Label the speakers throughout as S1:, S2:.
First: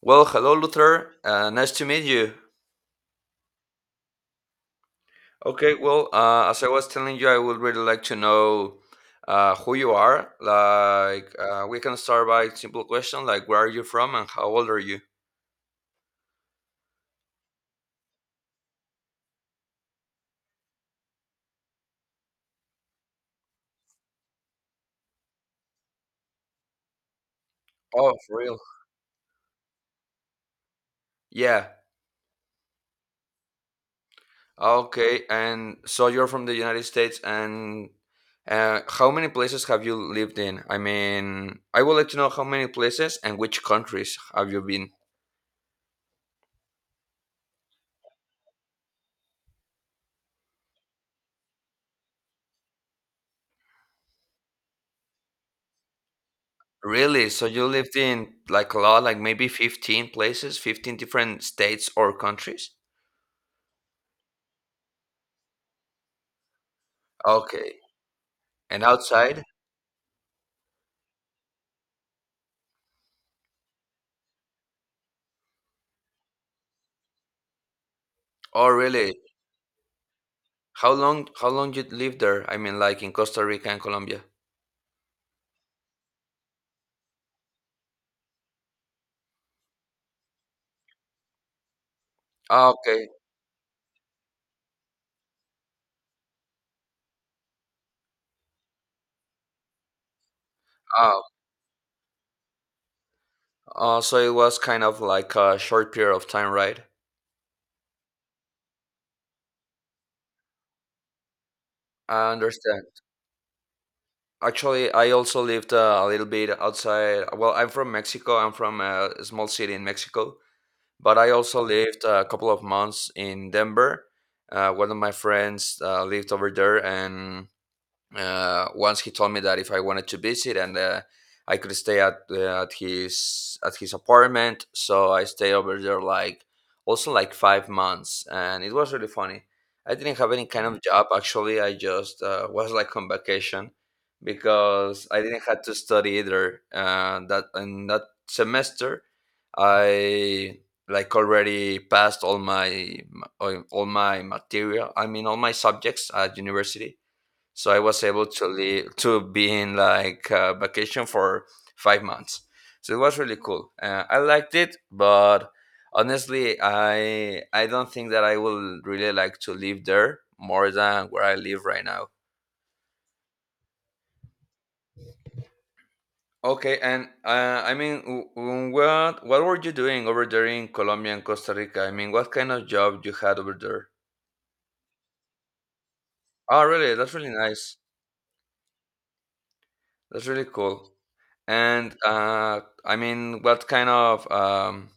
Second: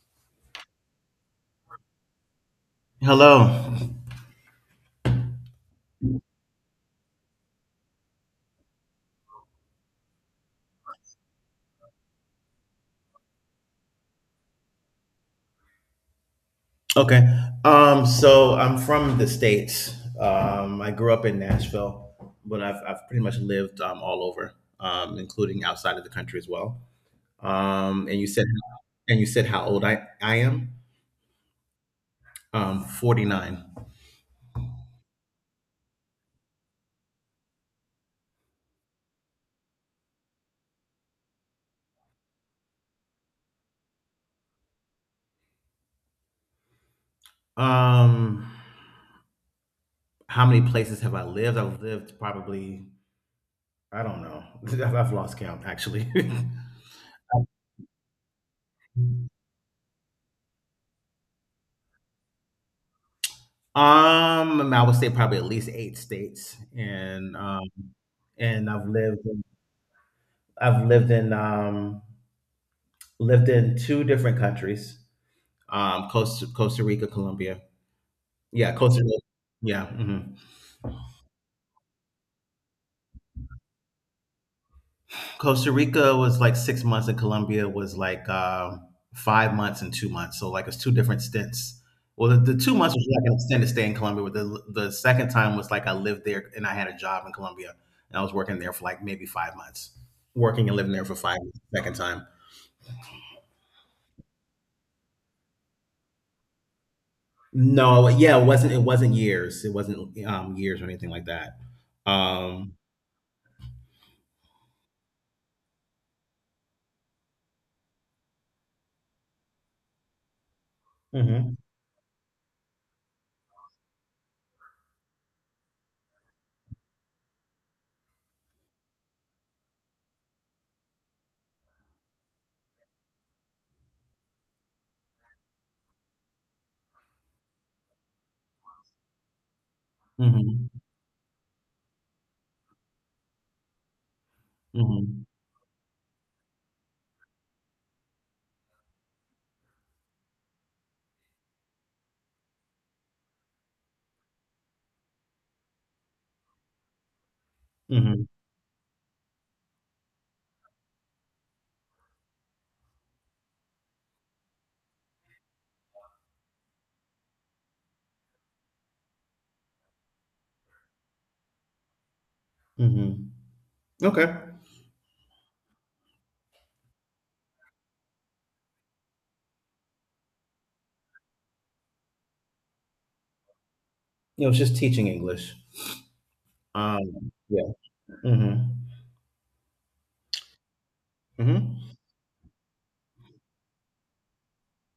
S1: Well, hello, Luther. Nice to meet you.
S2: Hello.
S1: Okay, well, as I was telling you, I would really like to know who you are. Like, we can start by simple question, like, where are you from and how old are you?
S2: Okay. So I'm from the States. I grew up in Nashville, but I've pretty much lived all over, including outside of the country as well. Um,
S1: Oh,
S2: and you
S1: for
S2: said,
S1: real?
S2: and you said how old I am?
S1: Yeah.
S2: 49.
S1: Okay, and so you're from the United States, and how many places have you lived in? I mean, I would like to know how many places and which countries have you been?
S2: Um, how many places have I lived? I've lived probably, I don't know. I've lost count actually.
S1: Really? So you lived in like a lot, like maybe 15 places, 15 different states or countries?
S2: I would say probably at least eight states
S1: Okay.
S2: and
S1: And outside?
S2: I've lived in lived in two different countries, Costa Rica, Colombia.
S1: Oh,
S2: Yeah, Costa Rica.
S1: really?
S2: Yeah, mhm.
S1: How long you lived there? I mean like in Costa Rica and Colombia.
S2: Costa Rica was like 6 months, and Colombia was like 5 months and 2 months. So like it's two different stints. Well, the
S1: Ah,
S2: 2 months was
S1: okay.
S2: like an extended stay in Colombia, but the second time was like I lived there and I had a job in Colombia, and I was working there for like maybe 5 months, working and living there for
S1: Oh,
S2: 5 months. The second time.
S1: so it was kind of like a short period of time, right?
S2: No, yeah, it wasn't years. It wasn't, years or anything like that.
S1: I
S2: Um
S1: understand. Actually, I also lived a little bit outside. Well, I'm from Mexico. I'm from a small city in Mexico. But I
S2: Mhm,
S1: also lived a couple of months in Denver. One of my friends lived over there, and once he told me that if I wanted to visit and I could stay at his apartment. So I stayed over there like also like 5 months, and it was really funny. I didn't have any kind
S2: mhm,
S1: of job actually. I just was like on vacation because I
S2: mhm,
S1: didn't have to study either. That in that semester, I like already passed all my material. I mean all my subjects at university, so I was
S2: mhm,
S1: able to leave to be in like vacation for 5 months, so it was really cool. I liked it, but honestly, I don't think that I will really like to live there more than where I live right now.
S2: mhm. Okay.
S1: Okay, and I mean, what were you doing over there in Colombia and Costa Rica? I mean, what kind of job you had over there?
S2: It was just teaching English.
S1: Oh really, that's really
S2: Yeah,
S1: nice.
S2: mhm,
S1: That's really cool.
S2: mhm.
S1: And I mean, what kind of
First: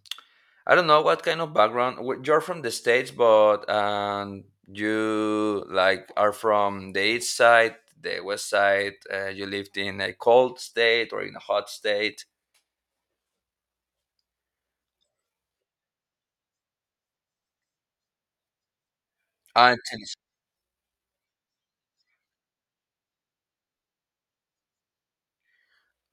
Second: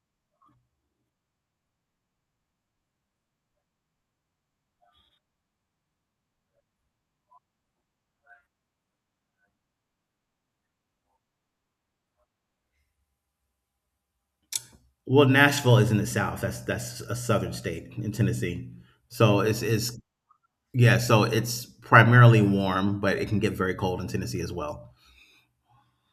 S1: I don't know what kind of background, you're from the States, but you like are from the east side, the west side. You lived in a cold state or in a hot state.
S2: Well, Nashville is in the South. That's a southern state in Tennessee. So
S1: Ah, in.
S2: it's yeah, so it's primarily warm, but it can get very cold in Tennessee as well.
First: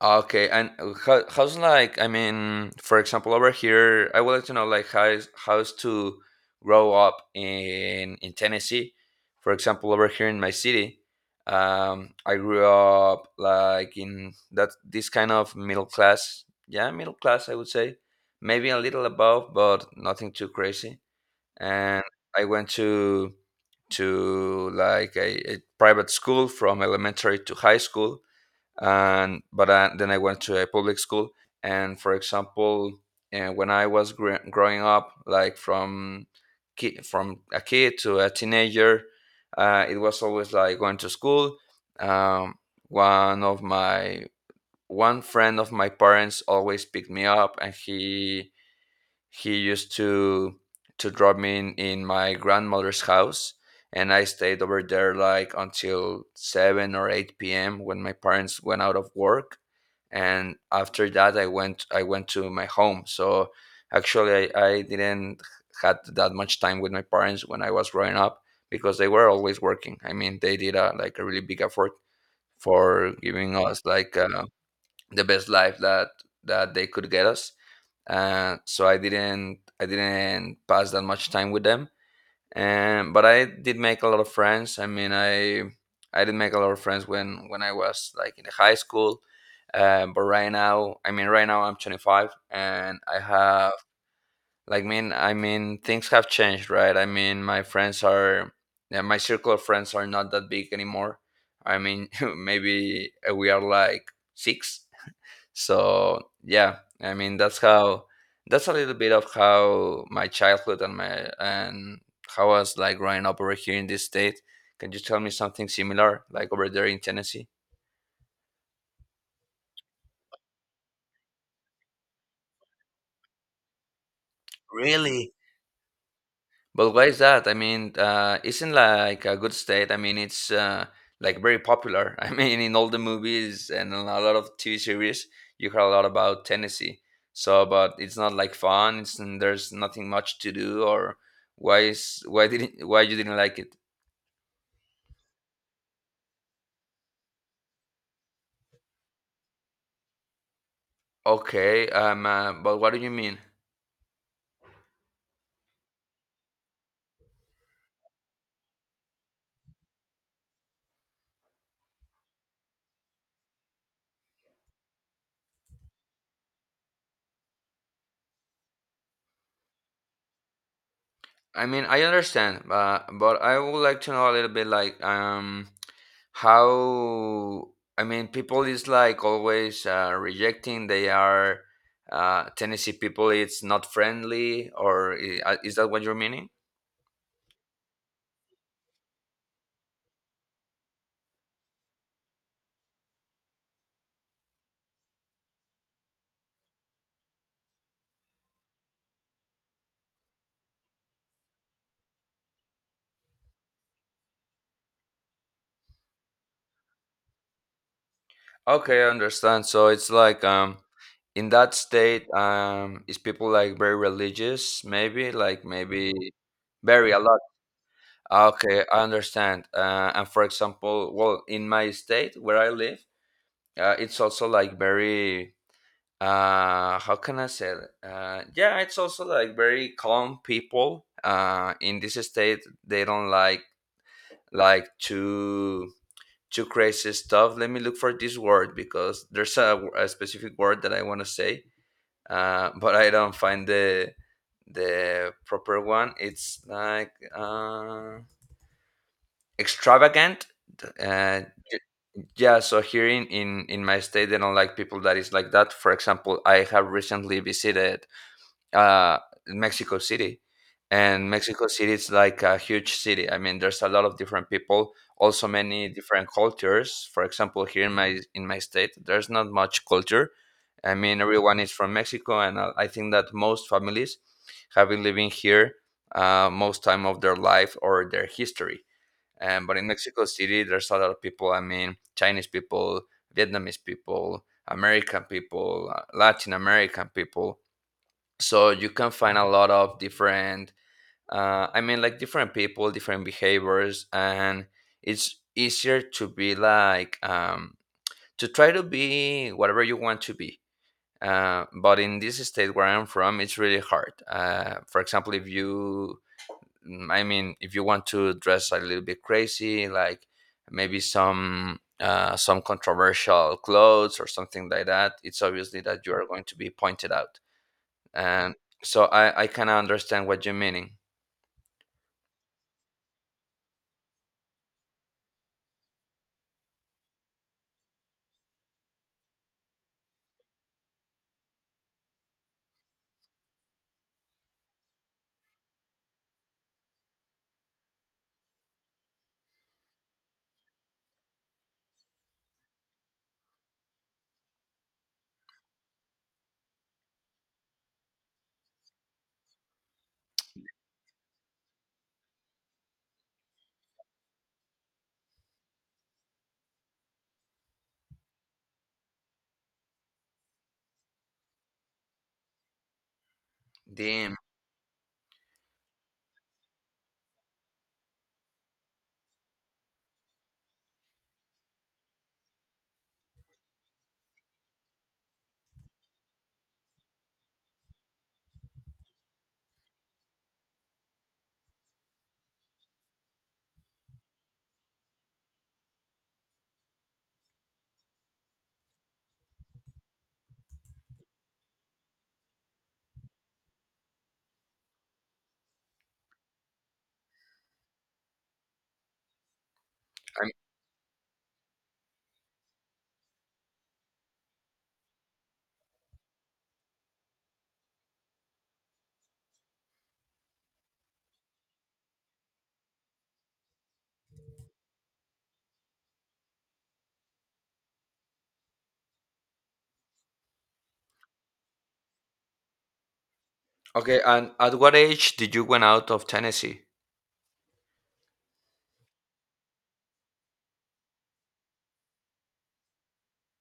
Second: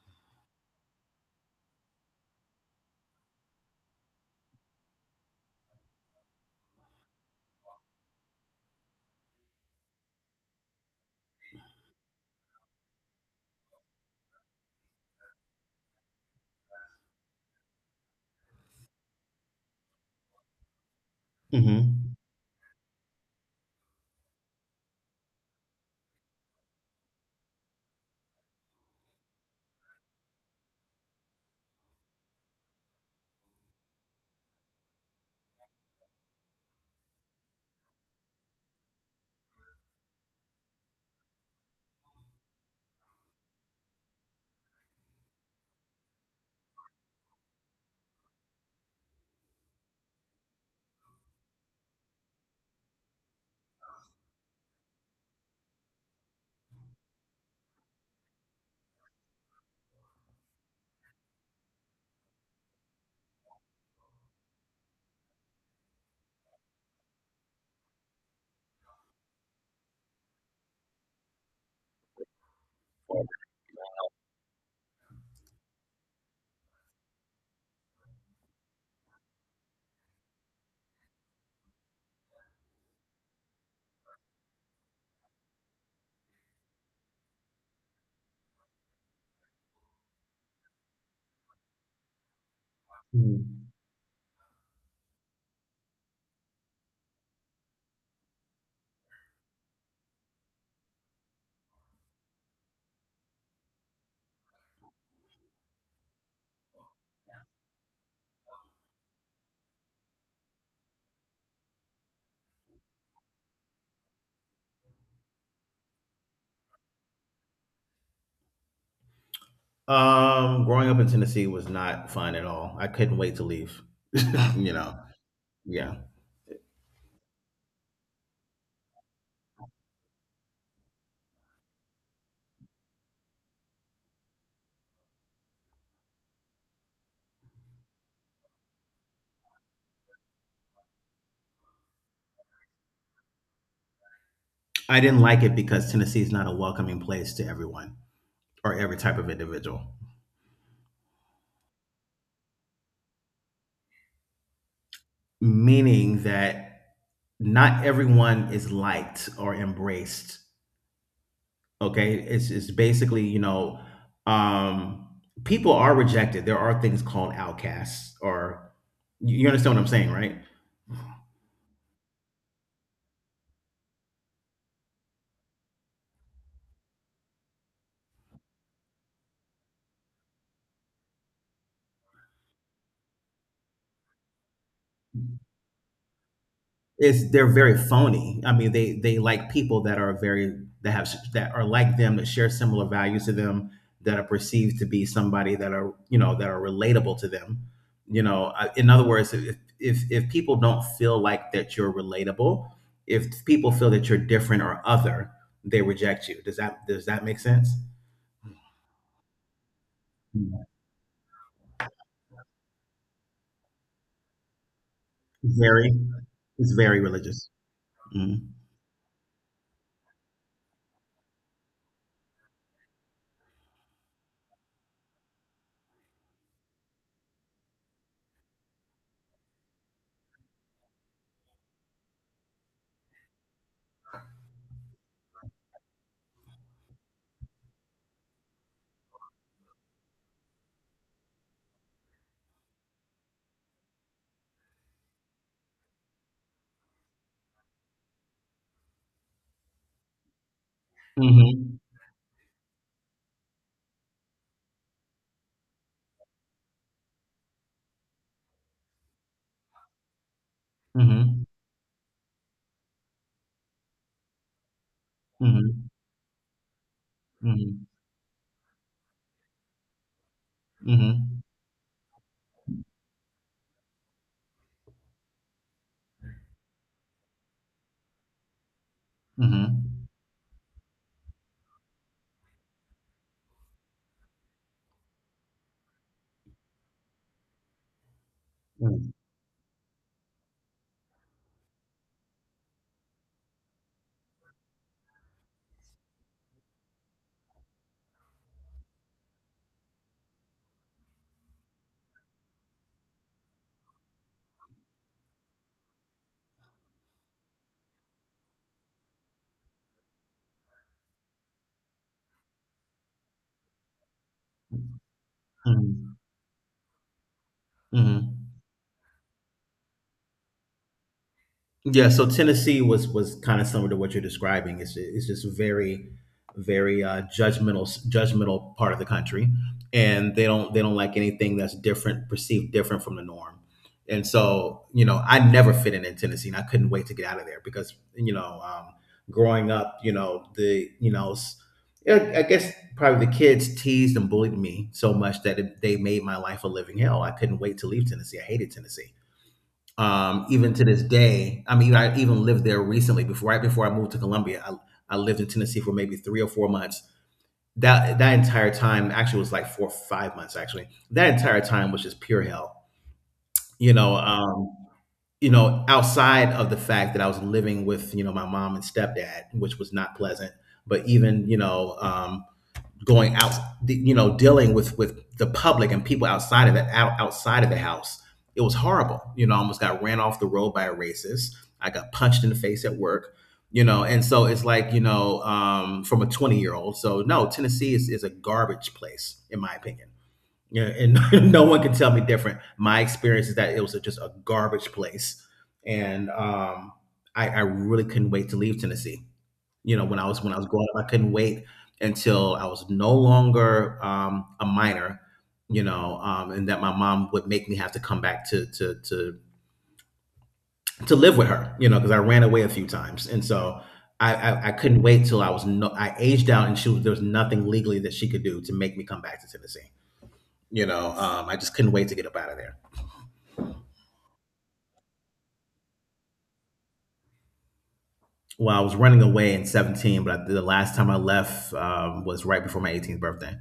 S1: Okay, and how's like, I mean, for example, over here, I would like to know like how is, how's to grow up in Tennessee. For example, over here in my city, I grew up like in that this kind of middle class, yeah, middle class, I would say, maybe a little above, but nothing too crazy. And
S2: Mhm,
S1: I went to like a private school from elementary to high school, and but I, then I went to a public school. And for example, and when I was growing up, like from from a kid to a teenager, it was always like going to school. Um, one of my one friend of my parents always picked me up, and he used to drop me in my grandmother's house, and I stayed over there like until seven or eight p.m. when my parents went out of work, and after that I went to my home. So actually, I didn't had that much time with my parents when I was growing up, because they were always working. I mean, they did a, like a really big effort for giving us like the best life that they could get us. So I didn't pass that much time with them. And but I did make a lot of friends. I mean, I did make a lot of friends when I was like in the high school. But right now, I mean, right now I'm 25, and I
S2: mhm.
S1: have like mean I mean things have changed, right? I mean, my friends are, yeah, my circle of friends are not that big anymore. I mean, maybe we are like six. So yeah, I mean, that's how, that's a little bit of how my childhood and my and how I was like growing up over here in this state. Can you tell me something similar, like over there in Tennessee?
S2: Growing up in Tennessee was not fun at all. I couldn't wait to leave. You know?
S1: Really?
S2: Yeah.
S1: But why is that? I mean, isn't like a good state? I mean, it's like very popular. I mean, in all the movies and in a lot of TV series, you hear a lot about Tennessee. So, but it's not like fun. It's, and there's nothing much to do. Or why is why you didn't like it?
S2: I didn't like it because Tennessee is not a welcoming place to everyone or every type of individual,
S1: Okay, but what do you mean?
S2: meaning that not everyone is liked or embraced, okay? It's basically, you know, um, people are rejected. There are things called outcasts or you understand what I'm saying, right?
S1: I mean, I understand, but I would like to know a little bit like, how, I mean, people is like always rejecting they are, Tennessee people. It's not friendly, or is that what you're meaning?
S2: It's they're very phony. I mean, they like people that are very that are like them, that share similar values to them, that are perceived to be somebody that are you know that are relatable to them. You know, in other words, if people don't feel like that you're relatable, if people feel that you're different or other, they reject you. Does that make sense?
S1: Okay, I understand. So it's like,
S2: Yeah.
S1: in that state, is people like very religious, maybe like
S2: Very,
S1: maybe
S2: it's very
S1: very a lot.
S2: religious. Mm-hmm.
S1: Okay, I understand. And for example, well, in my state where I live, it's also like very, how can I say it? Yeah, it's also like very calm people. In this state, they don't like like too too crazy stuff. Let me look for this word because there's a, a specific word that I want to say, but I don't find the proper one. It's like. Extravagant. Uh,
S2: Mm-hmm.
S1: y- yeah, so here in, in my state, they don't like people that is like that. For example, I have recently visited uh, Mexico City, and
S2: Mm-hmm.
S1: Mexico City is like a huge city. I mean, there's a lot of different people, also
S2: Mhm.
S1: many different cultures. For example, here
S2: Mhm.
S1: in my state, there's not much culture. I mean,
S2: Mhm.
S1: everyone is from Mexico, and I think that most families have been living here, most time of their life or their history, but
S2: Mhm.
S1: in Mexico City, there's a lot of people. I mean, Chinese people, Vietnamese people, American people, Latin American people. So you
S2: Mhm.
S1: can find a lot of different. I mean, like different people, different behaviors, and it's easier to be like, to try to be whatever you want to be. But in this state where I'm from, it's really hard. For example, if you. Mm, I mean, if you want to dress a little bit crazy, like maybe some controversial clothes or something like that, it's obviously that you
S2: Mhm.
S1: are going to be pointed out. And
S2: Mhm.
S1: so I kind of understand what you're meaning.
S2: Yeah, so Tennessee was kind of similar to what you're describing. It's just very, very judgmental part of the country, and they don't like anything that's different, perceived different from the norm. And so, you know, I never fit in Tennessee, and I couldn't wait to get out of there because you know, growing up, you know, the you know, s- I guess probably the kids teased and bullied me so much that they made my life a living hell. I couldn't wait to leave Tennessee. I hated Tennessee even to this day. I mean, I even lived there recently. Before, right before I moved to Columbia, I lived in Tennessee for maybe 3 or 4 months. That entire time, actually, was like 4 or 5 months. Actually, that entire time was just pure hell. You know,
S1: Damn.
S2: um, you know, outside of the fact that I was living with you know my mom and stepdad, which was not pleasant. But even you know, going out, you know, dealing with the public and people outside of the outside of the house. It was horrible. You know, I almost got ran off the road by a racist. I got punched in the face at work. You know, and so it's like you know, from a 20-year old. So no, Tennessee is a garbage place in my opinion. You know, and no one can tell me different. My experience is that it was just a garbage place, and I really couldn't wait to leave Tennessee. You know, when I was when
S1: I'm-
S2: I was growing up, I couldn't wait until I was no longer a minor, you know, and that my mom would make me have to come back to live with her, you know, because I ran away a few times, and so I couldn't wait till I was no I aged out, and there was nothing legally that she could do to make me come back to Tennessee. You know, I just couldn't wait to get up out of there.
S1: okay, and at what age did you went out of Tennessee?
S2: Well, I was running away in 17, but the last time I left was right before my 18th birthday.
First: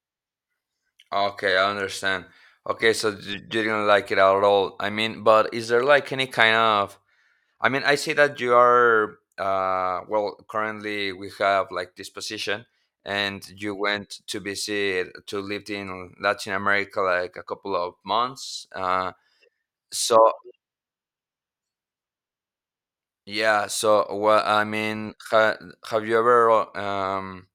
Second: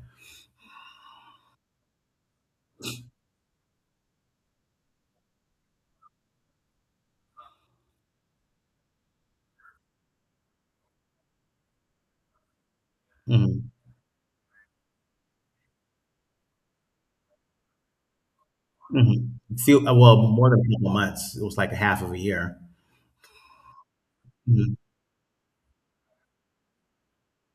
S1: Okay, I understand. Okay, so you didn't like it at all. I mean, but is there like any kind of, I mean, I see that you are, well, currently we have like this position, and
S2: Mhm.
S1: you went to visit to lived in Latin America like a couple of months. Uh,
S2: Mhm. Few
S1: so
S2: well, more than a couple months. It was like a half of a year.
S1: yeah, so well, I mean, ha have you ever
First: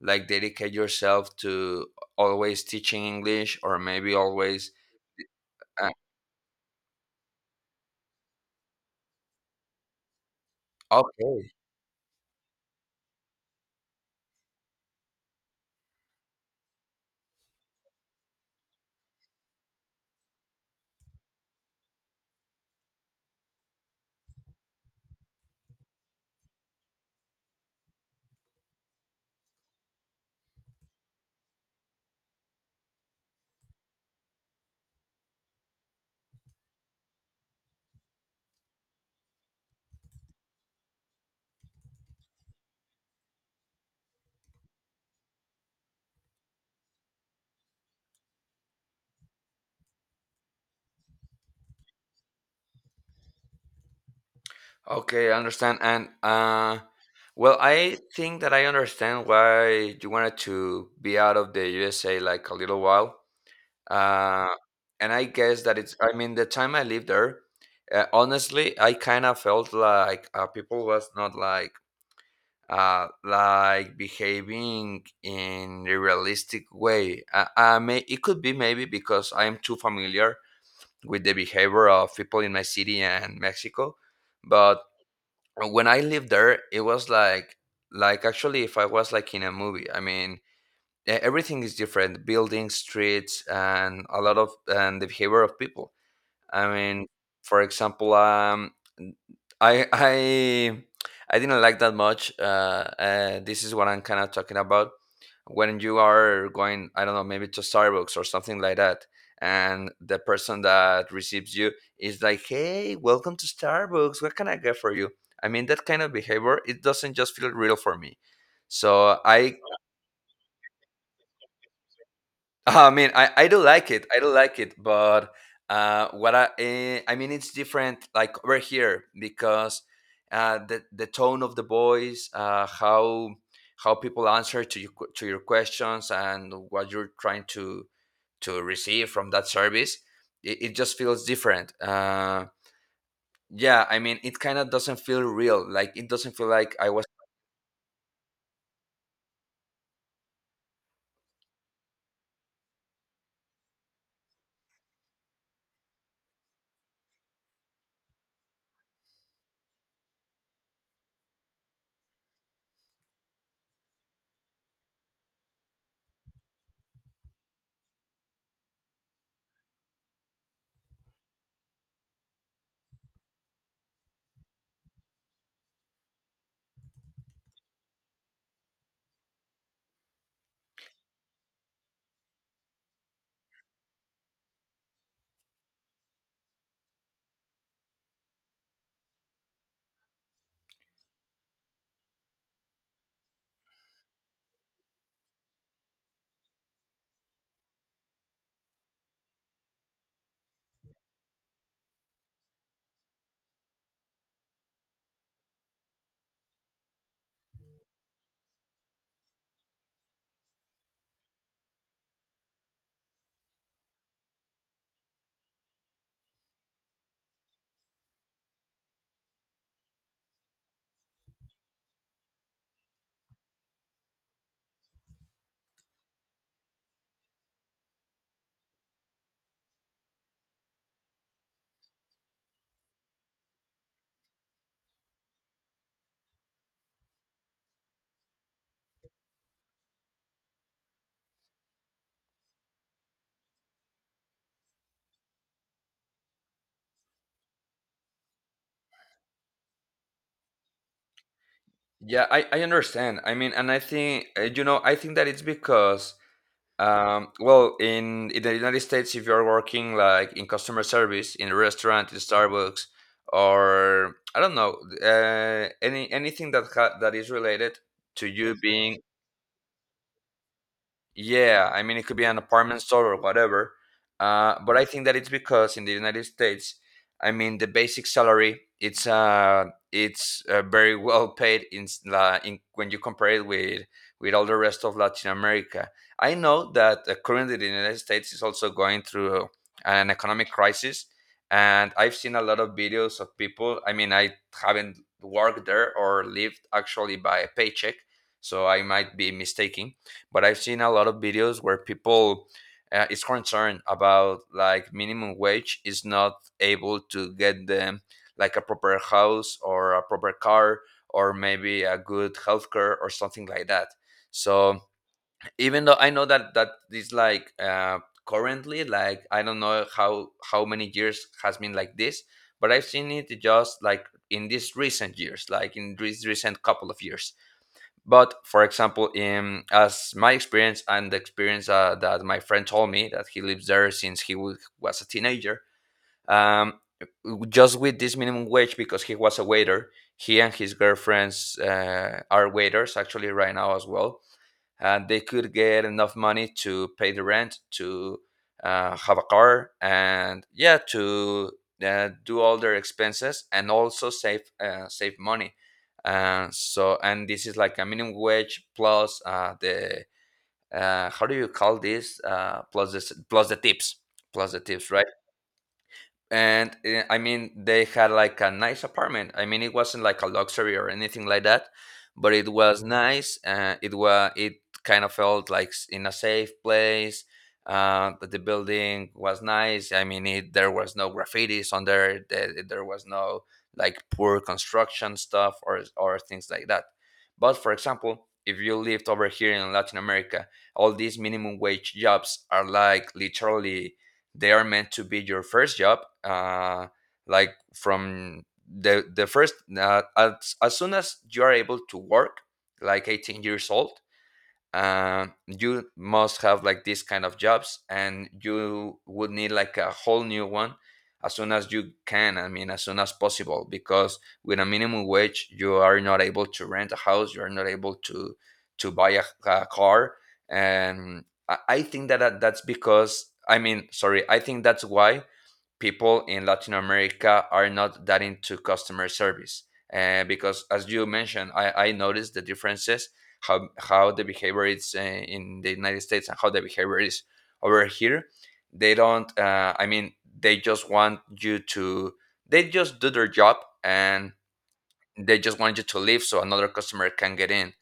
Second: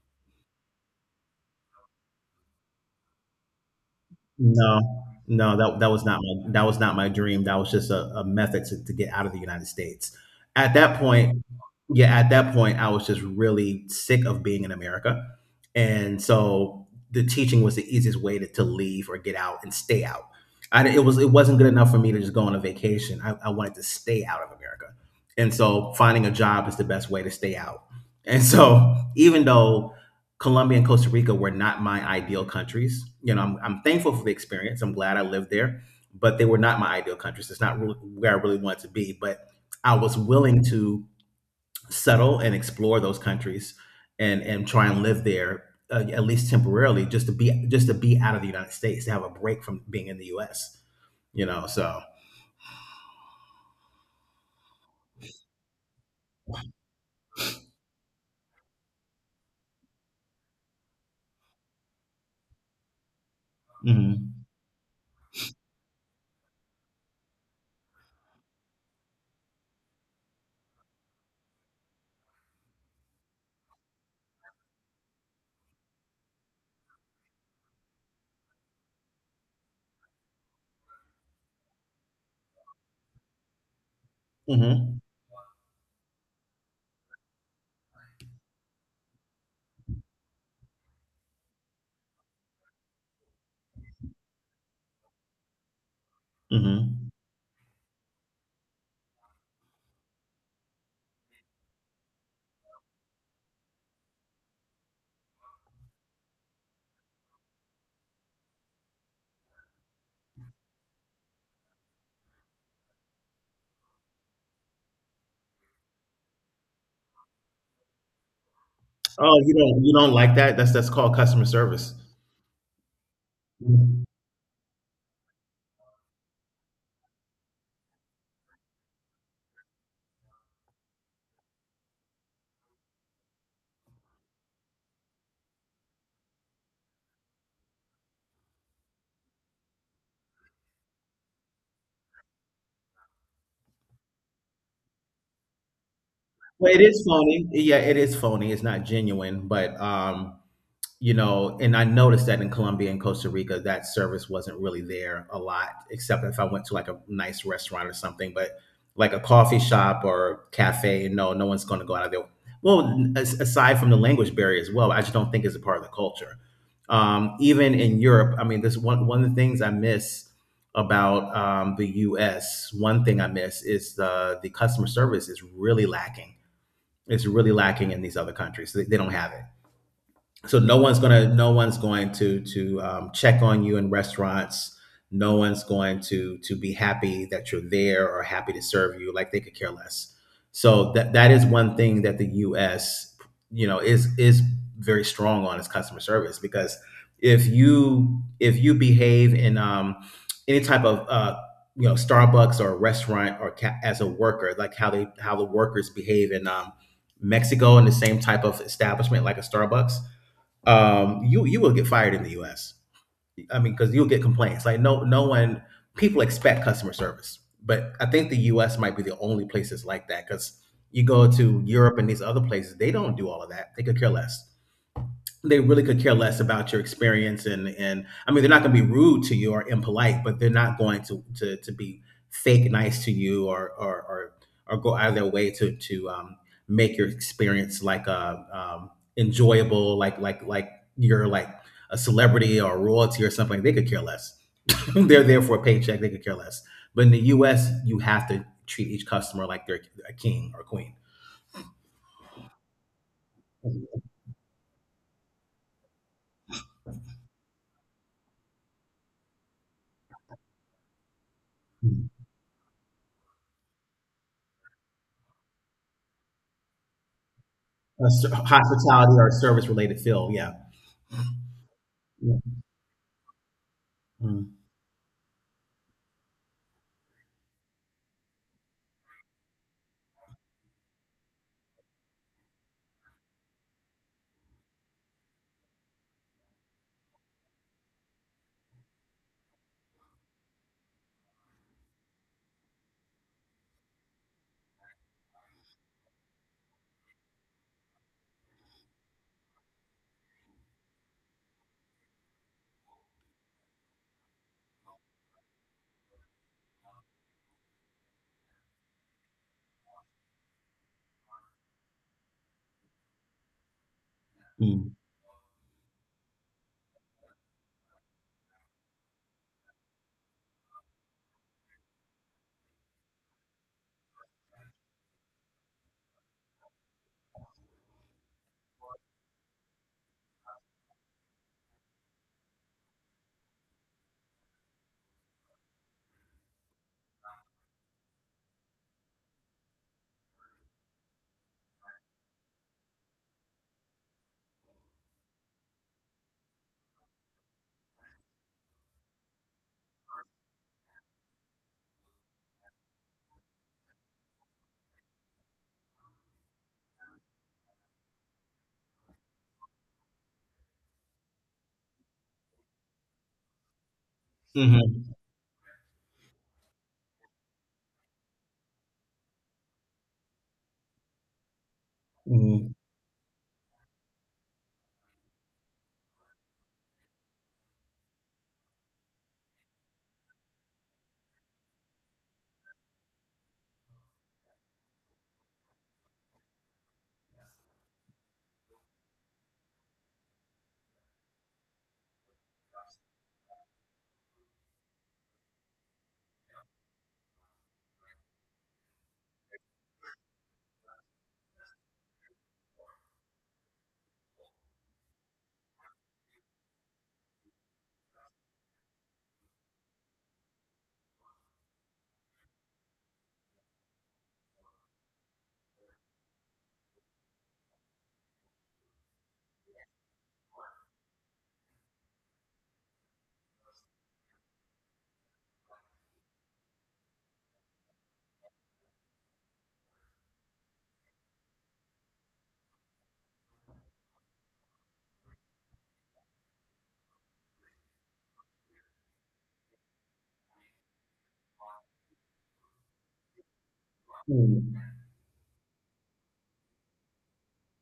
S1: like dedicate yourself to always teaching English or maybe always?
S2: No, no, that
S1: Uh,
S2: that was not my dream. That was just a method to get out of the United States. At that point,
S1: okay,
S2: yeah, at that point, I was just really sick of being in America, and so the teaching was the easiest way to leave or get out and stay out. It was it wasn't good enough for me to just go on a vacation. I wanted to stay out of America, and so finding a job is the best way to stay out. And so even though Colombia and Costa Rica were not my ideal countries. You know, I'm thankful for the experience. I'm glad I lived there, but they were not my ideal countries. It's not really where I really wanted to be, but I was willing to settle and explore those countries and try and live there at least temporarily, just to be out of the United States, to have a break from being in the U.S. You know, so.
S1: Okay, I understand. And well, I think that I understand why you wanted to be out of the USA like a little while.
S2: Hmm.
S1: Uh, and I guess that it's, I mean, the time I lived there, honestly, I kind of felt like people was not like, like behaving in a realistic way. May, it could be maybe because I'm too familiar with the behavior of people in my city and Mexico, but
S2: Hmm.
S1: and when I lived there, it was like actually if I was like in a movie. I mean, everything is different: buildings, streets, and a lot of and the behavior of people. I mean,
S2: Hmm.
S1: for example, I I I I didn't like that much. This is what I'm kind of talking about. When you are going, I don't know, maybe to Starbucks or something like that, and the person that receives you is like, "Hey, welcome to Starbucks. What can I get for you?" I mean, that kind of behavior it doesn't just feel real for me. So
S2: Oh, you
S1: I.
S2: don't you don't like that? That's called customer service.
S1: I mean, I do like it. I do like it, but I mean, it's different. Like over here, because the tone of the voice, how people answer to your to your questions, and what you're trying to receive from that service, it just feels different. Yeah, I mean, it kind of doesn't feel real. Like it doesn't feel
S2: Well,
S1: like
S2: it
S1: I
S2: is
S1: was.
S2: phony. Yeah, it is phony. It's not genuine, but you know, and I noticed that in Colombia and Costa Rica, that service wasn't really there a lot, except if I went to like a nice restaurant or something. But like a coffee shop or cafe, no, no one's going to go out of there. Well, as, aside from the language barrier as well, I just don't think it's a part of the culture. Even in Europe, I mean, this one of the things I miss about the U.S. One thing I miss is the customer service is really lacking. It's really lacking in these other countries. They don't have it. So no one's going to check on you in restaurants. No one's going to be happy that you're there or happy to serve you. Like they could care less. So that is one thing that the US you know is very strong on is customer service. Because if you behave in any type of you know Starbucks or restaurant or as a worker, like how the workers behave in Mexico in the same type of establishment like a Starbucks, you will get fired in the U.S. I mean, because you'll get complaints. Like no one, people expect customer service, but I think the U.S. might be the only place that's like that. Because you go to Europe and these other places, they don't do all of that. They could care less. They really could care less about your experience. And I mean they're not going to be rude to you or impolite, but they're not going to be fake nice to you, or go out of their way to make your experience like enjoyable, like you're like a celebrity or royalty or something. They could care less. they're there for a paycheck. They could care less. But in the U.S., you have to treat each customer like they're a king or queen.
S1: Yeah, I understand. I mean, and I think, I think that it's because in the United States, if you're working like in customer service in a restaurant, in Starbucks, or I don't know, anything that that is related
S2: A
S1: to you being
S2: hospitality or service related field. Yeah.
S1: yeah, I mean, it could be an apartment store or whatever.
S2: Mm,
S1: But I think that it's because in the United States, I mean, the basic salary it's very well paid in when you compare it with all the rest of Latin America. I know that currently the United States is also going through an economic crisis, and I've seen a lot of videos of people. I mean, I haven't worked there or lived actually by a paycheck, so I might be mistaken but I've seen a lot of videos where people is concerned about like minimum wage is not able to get them like a proper house or a proper car or maybe a good healthcare or something like that. So
S2: mm.
S1: even though I know that that is like currently like I don't know how many years has been like this, but I've seen it just like in these recent years, like in these recent couple of years. But for example, in as my experience and the experience that my friend told me that he lives there since was a teenager, um, just with this minimum wage because he was a waiter, he and his girlfriends are waiters actually right now as well and they could get enough money to pay the rent, to have a car, and yeah, to do all their expenses and also save save money. And this is like a minimum wage plus the how do you call this? Plus this plus the tips, right?
S2: Mm-hmm.
S1: And I mean they had like a nice apartment. I mean it wasn't like a luxury or anything like that but it was nice. It kind of felt like in a safe place. But the building was nice. I mean it, there was no graffitis on there was no like poor construction stuff or things like that. But for example, if you lived over here in Latin America, all these minimum wage jobs are like literally they are meant to be your first job, like from the first, as soon as you are able to work, like 18 years old. You must have like this kind of jobs and you would need like a whole new one as soon as you can. I mean, as soon as possible, because with a minimum wage you are not able to rent a house, you are not able to buy a car. And I think that that's because, I mean, sorry, I think that's why people in Latin America are not that into customer service. Because as you mentioned, I noticed the differences how the behavior is in the United States and how the behavior is over here. They don't. I mean, they just want you to. They just do their job and
S2: Mm-hmm.
S1: they just want you to leave so another customer can get in.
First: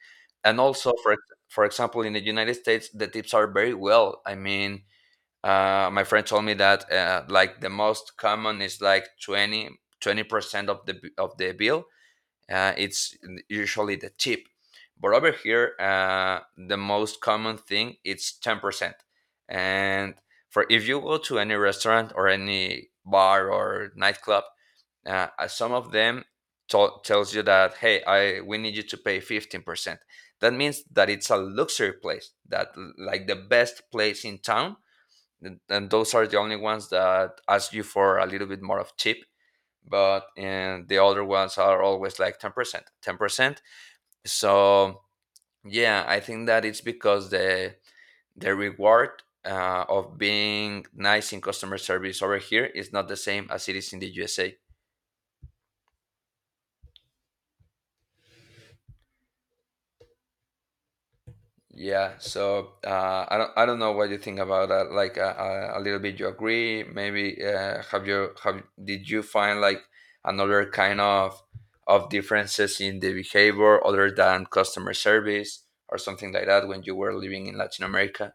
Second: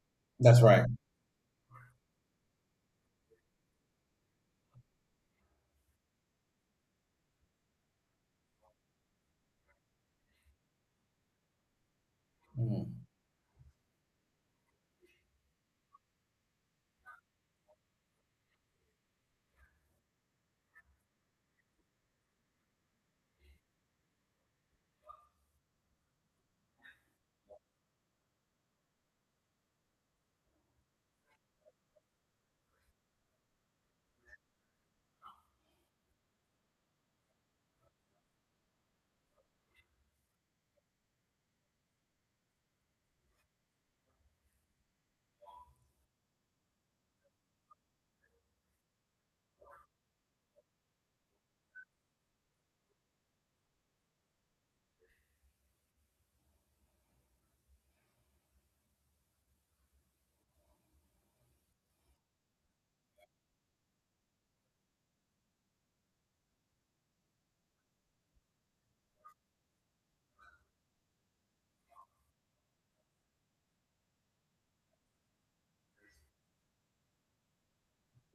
S1: And
S2: That's right.
S1: also, for example, in the United States, the tips are very well. I mean, my friend told me that like the most common is like 20% of of the bill,
S2: Mhm.
S1: it's usually the tip, but over here, the most common thing it's 10%. And for if you go to any restaurant or any bar or nightclub, some of them tells you that, hey, I we need you to pay 15%. That means that it's a luxury place, that like the best place in town, and those are the only ones that ask you for a little bit more of tip. But and the other ones are always like 10%, 10%. So yeah, I think that it's because the reward of being nice in customer service over here is not the same as it is in the USA. Yeah, so I don't know what you think about that. Like a little bit, you agree? Maybe have you have did you find like another kind of differences in the behavior other than customer service or something like that when you were living in Latin America?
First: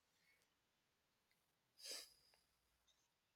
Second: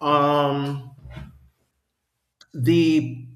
S2: Um, the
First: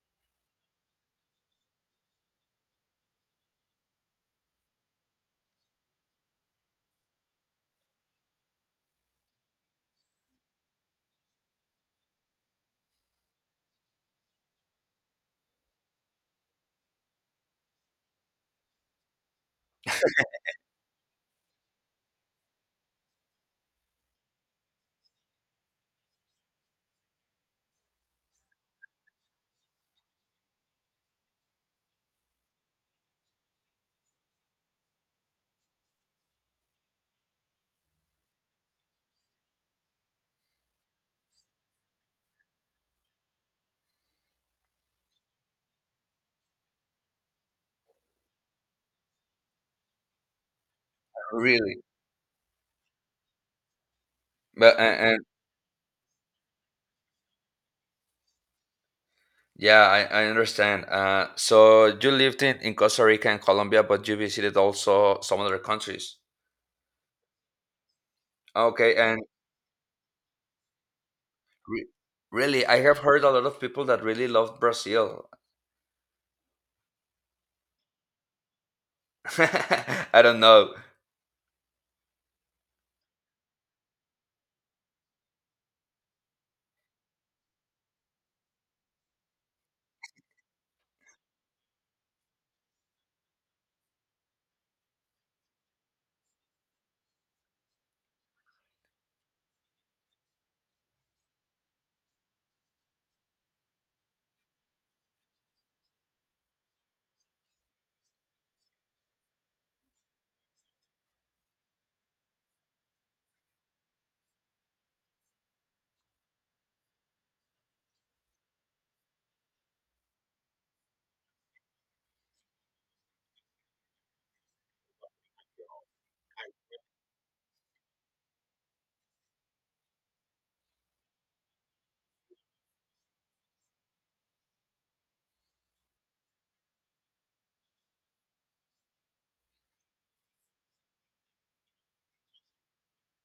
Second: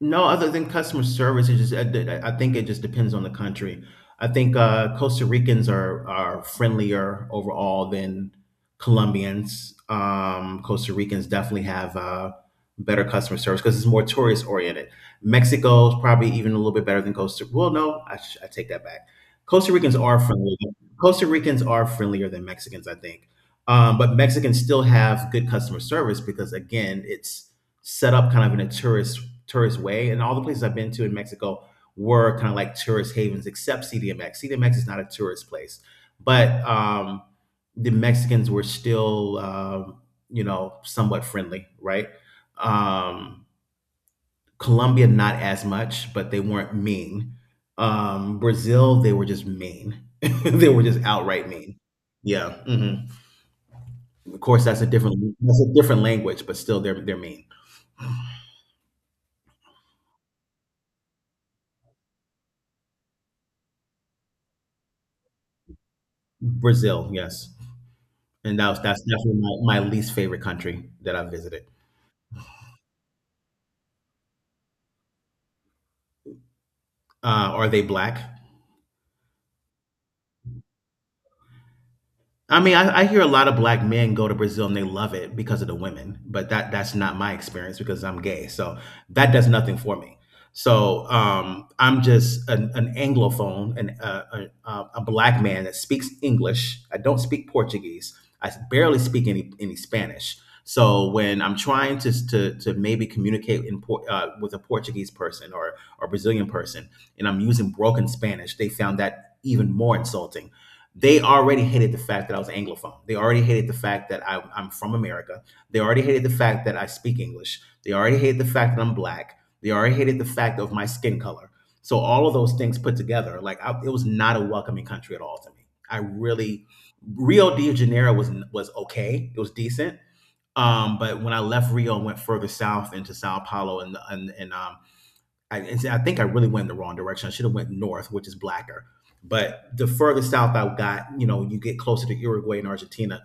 S2: No, other than customer service, it just I think it just depends on the country. I think Costa Ricans are friendlier overall than Colombians. Costa Ricans definitely have better customer service because it's more tourist oriented. Mexico is probably even a little bit better than Costa. Well, no, I take that back. Costa Ricans are friendly. Costa Ricans are friendlier than Mexicans, I think. But Mexicans still have good customer service because again, it's set up kind of in a tourist way. And all the places I've been to in Mexico were kind of like tourist havens, except CDMX. CDMX is not a tourist place, but the Mexicans were still, somewhat friendly, right? Um, Colombia, not as much, but they weren't mean. Brazil, they were just mean. They were just outright
S1: Really?
S2: mean. Yeah. Mhm. Of course,
S1: But and
S2: that's a different language, but still, they're mean.
S1: yeah, I understand. So you lived in Costa Rica and Colombia, but you visited also some other countries.
S2: Brazil, yes. And
S1: Okay,
S2: that's
S1: and
S2: definitely my least favorite country that I've visited.
S1: Re- Really, I have heard a lot of people that really loved Brazil.
S2: Are they black?
S1: I don't know.
S2: I mean, I hear a lot of black men go to Brazil and they love it because of the women, but that's not my experience because I'm gay. So that does nothing for me. So I'm just an anglophone and a black man that speaks English. I don't speak Portuguese. I barely speak any Spanish. So when I'm trying to to maybe communicate in with a Portuguese person or Brazilian person, and I'm using broken Spanish, they found that even more insulting. They already hated the fact that I was Anglophone. They already hated the fact that I'm from America. They already hated the fact that I speak English. They already hated the fact that I'm black. They already hated the fact of my skin color. So all of those things put together, it was not a welcoming country at all to me. I really, Rio de Janeiro was okay. It was decent. But when I left Rio and went further south into Sao Paulo and and see, I think I really went in the wrong direction. I should have went north, which is blacker. But the further south I got, you know, you get closer to Uruguay and Argentina.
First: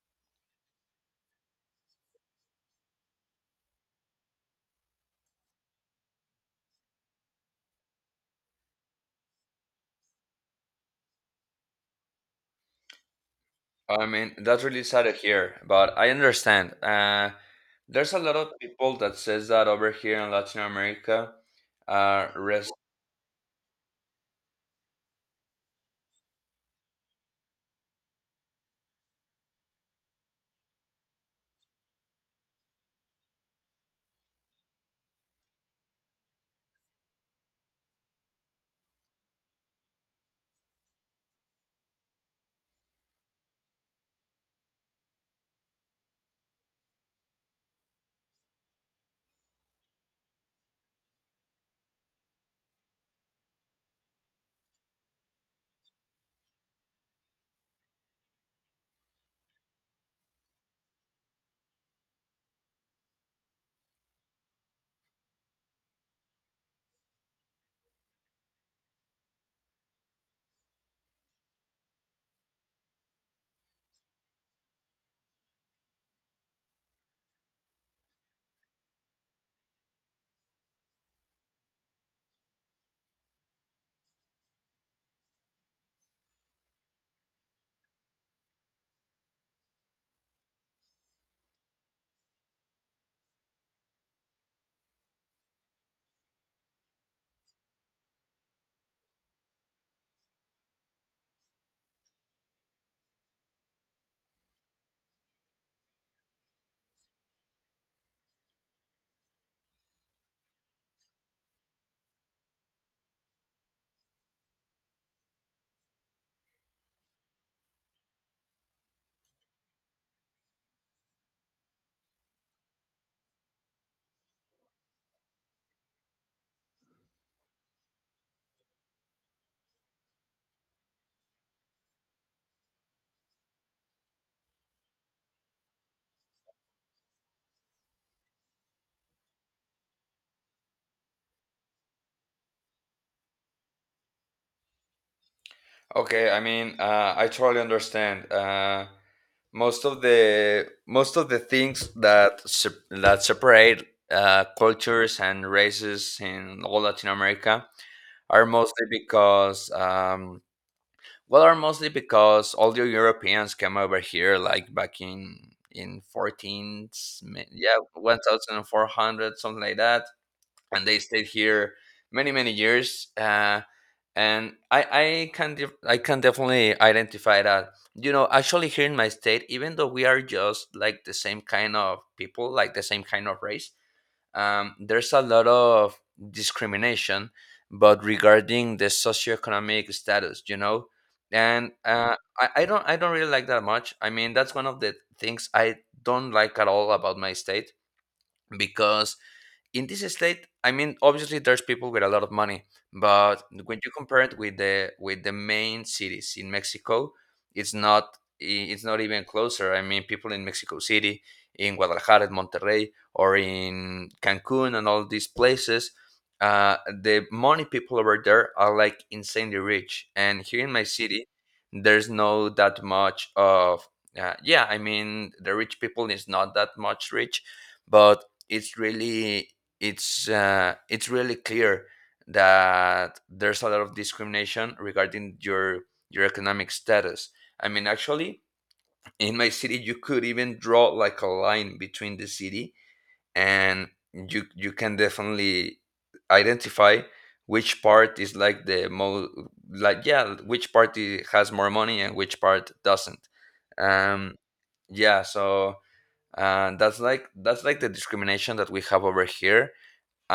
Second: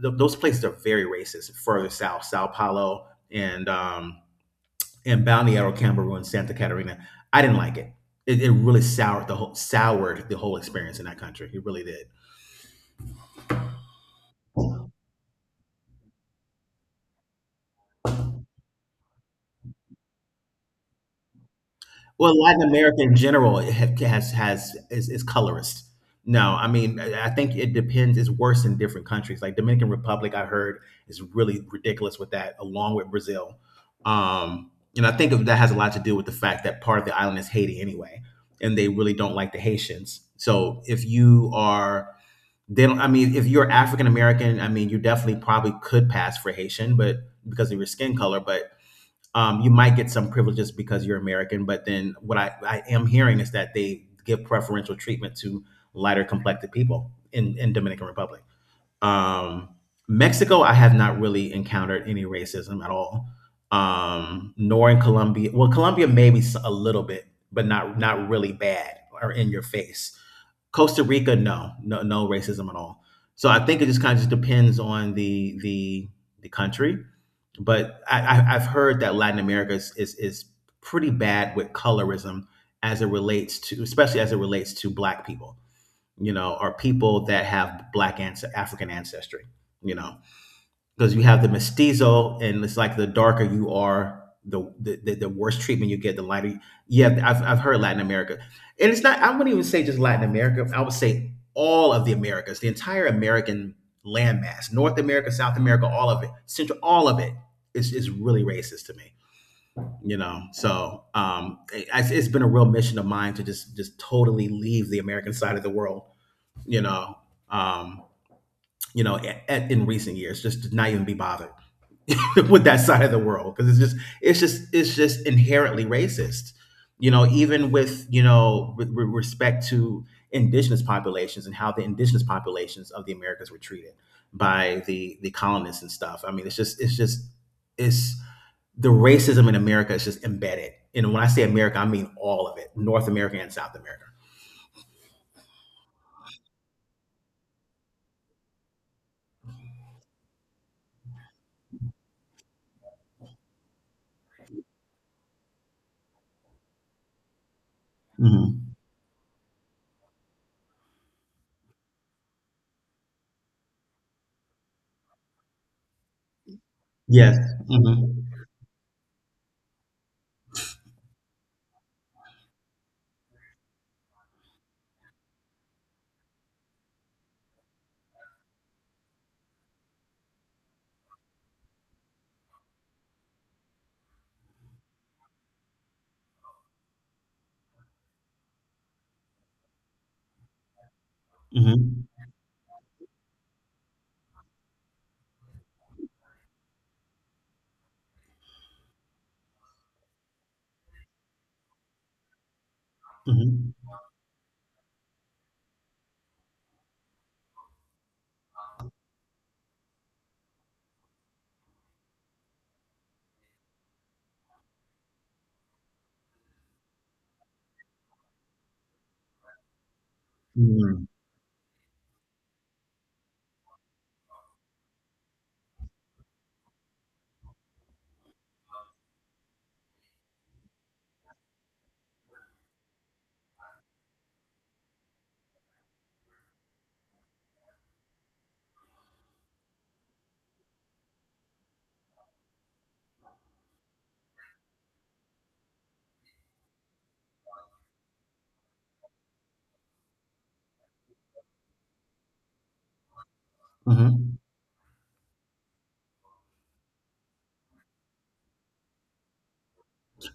S2: Th- those places are very racist. Further south, Sao Paulo and and Balneario and Santa Catarina. I didn't like it. It really soured the whole experience in that country. It really did.
S1: I mean, that's really sad to hear, but I understand. There's a lot of people that says that over here in Latin America.
S2: Well, Latin
S1: Rest.
S2: America in general is colorist. No, I mean I think it depends. It's worse in different countries. Like Dominican Republic, I heard is really ridiculous with that, along with Brazil. And I think that has a lot to do with the fact that part of the island is Haiti anyway, and they really don't like the Haitians. So if you are, they don't. I mean, if you're African American, I mean, you definitely probably could pass for Haitian, but because of your skin color, but you might get some privileges because you're American, but then what I am hearing is that they give preferential treatment to lighter complected people in Dominican Republic. Um, Mexico, I have not really encountered any racism at all, nor in Colombia. Well, Colombia maybe a little bit, but not really bad or in your face. Costa Rica, no, no, no racism at all. So I think it just kind of just depends on the country, but I've heard that Latin America is pretty bad with colorism as it relates to, especially as it relates to Black people, you know, or people that have African ancestry, you know, because you have the mestizo, and it's like the darker you are, the worse treatment you get, the lighter. You, yeah, I've heard Latin America, and it's not. I wouldn't even say just Latin America. I would say all of the Americas, the entire American landmass, North America, South America, all of it, Central, all of it is really racist to me. You know, so it's been a real mission of mine to just totally leave the American side of the world. You know, um, you know, in recent years, just to not even be bothered with that side of the world because it's just inherently racist, you know, even with, you know, with respect to indigenous populations and how the indigenous populations of the americas were treated by the colonists and stuff. I mean, it's, the racism in america is just embedded, and when I say america I mean all of it, north america and south america.
S1: Okay, I mean, I totally understand. Most of the things that that separate cultures and races in all Latin America are
S2: Hmm.
S1: mostly because are mostly because all the Europeans came over here, like back in fourteen,
S2: Yes.
S1: yeah,
S2: Hmm.
S1: 1,400, something like that, and they stayed here many many years. And I can definitely identify that. You know, actually here in my state, even though we are just like the same kind of people, like the same kind of race, there's a lot of discrimination, but regarding the socioeconomic status, you know. And
S2: Hmm.
S1: I don't really like that much. I mean, that's one of the things I don't like at all about my state because in this state, I mean obviously there's people with a lot of money, but when
S2: Hmm.
S1: you compare it with the main cities in Mexico, it's not, it's not even closer. I mean, people in Mexico City, in Guadalajara, in Monterrey, or in Cancun and all these places, the money people over there are like insanely rich, and here in my
S2: Hmm.
S1: city there's no that much of, yeah, I mean the rich people is not that much rich, but it's really, it's really clear that there's a lot of discrimination regarding your economic status. I mean, actually, in my city, you could even draw like a line between the city, and you can definitely identify which part is like the most, like yeah, which party has more money and which part doesn't. Um,
S2: Hmm.
S1: yeah, so that's like the discrimination that we have over here.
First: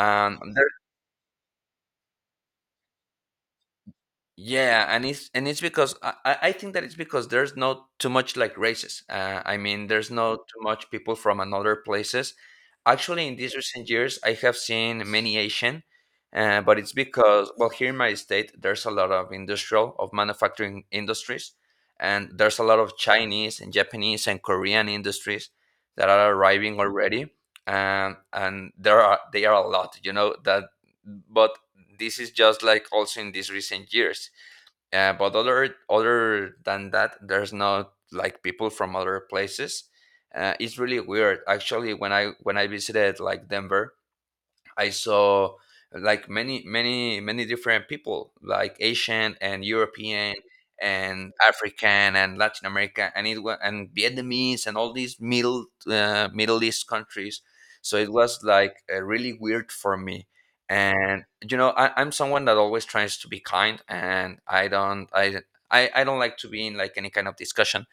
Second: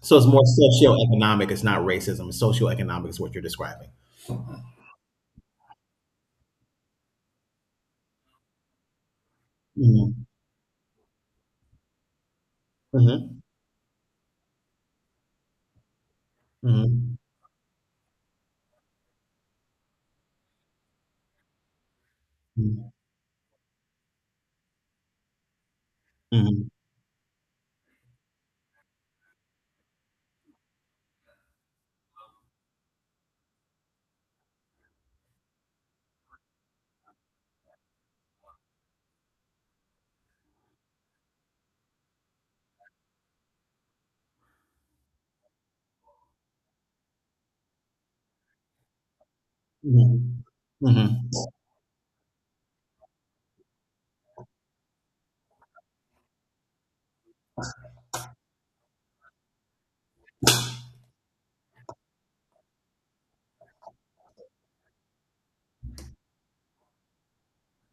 S2: So it's more socioeconomic. It's not racism. It's socioeconomic is what you're describing.
S1: Yeah, and it's because I think that it's because there's not too much like races. I mean, there's
S2: Mhm,
S1: not too much people from another places. Actually, in
S2: mhm,
S1: these recent years, I have seen many Asian, but it's
S2: mhm,
S1: because well, here in my state, there's a lot of industrial of manufacturing industries, and there's a lot
S2: mhm,
S1: of Chinese and Japanese and Korean industries that are
S2: mhm,
S1: arriving already, and there are they are a lot, you know that, but this is just like also in these recent years. But other than that, there's not like people from other places. It's really weird. Actually, when I visited like Denver, I saw like many, many, many different people, like Asian and European
S2: mhm, mhm.
S1: and African and Latin America, and it was and Vietnamese and all these middle, Middle East countries. So it was like really weird for me. And you know, I'm someone that always tries to be kind, and I don't, I don't like to be in like any kind of discussion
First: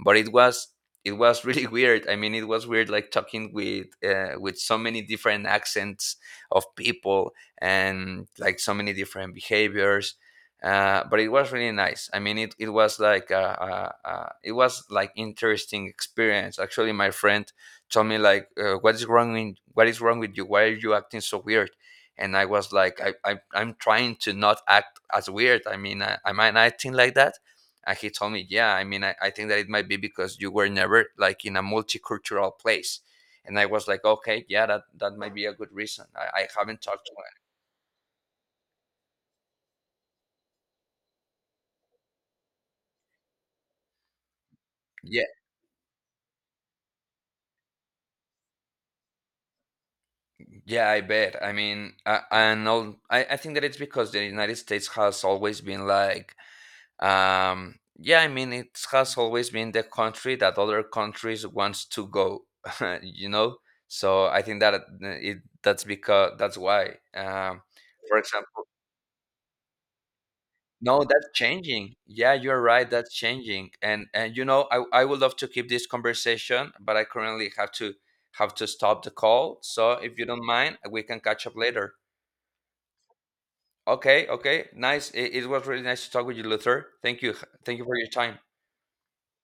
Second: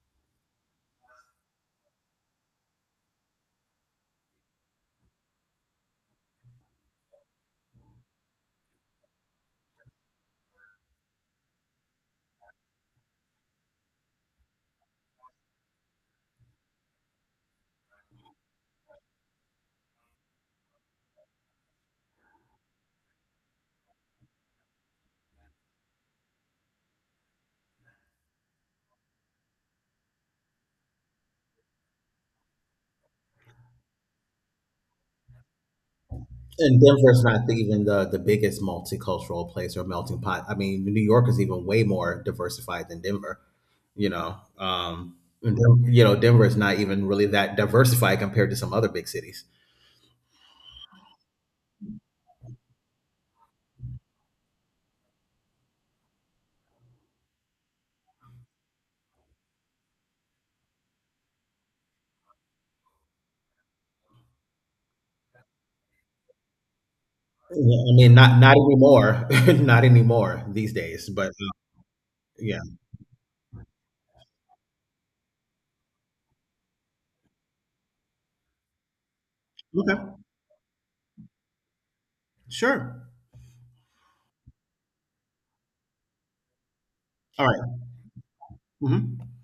S1: but it was really weird. I mean, it was weird like talking with so many different accents of people and like so many different behaviors. But it was really nice. I mean, it was like a, it was like interesting experience. Actually, my friend told me like, "What is wrong in, what is wrong with you? Why are you acting so weird?" And I was like, I'm trying to not act as weird. I mean, I, am I acting like that? And he told me yeah, I mean I think that it might be because you were never like in a multicultural place. And I was like, okay, yeah, that that might be a good reason. I
S2: And
S1: haven't talked to
S2: Denver's not even the biggest multicultural place or melting pot. I mean, New York is even way more diversified than Denver. You know,
S1: him.
S2: and you know, Denver is not even really that diversified compared to some other big cities.
S1: Yeah, yeah, I bet. I mean, I think that it's because the United States has always been like, yeah, I mean it has always been the country that other countries wants to go. You know, so I think that that's because that's why
S2: Yeah, I mean,
S1: for
S2: not not
S1: example.
S2: anymore, not anymore these
S1: No,
S2: days.
S1: that's
S2: But
S1: changing. Yeah,
S2: yeah.
S1: you're right. That's changing. And you know, I would love to keep this conversation, but I currently have to stop the call. So
S2: Okay.
S1: if you don't mind, we can catch up later.
S2: Sure.
S1: Okay, okay. Nice. It was really nice to talk with you, Luther. Thank you.
S2: All right.
S1: Thank you for your time.
S2: Mm-hmm.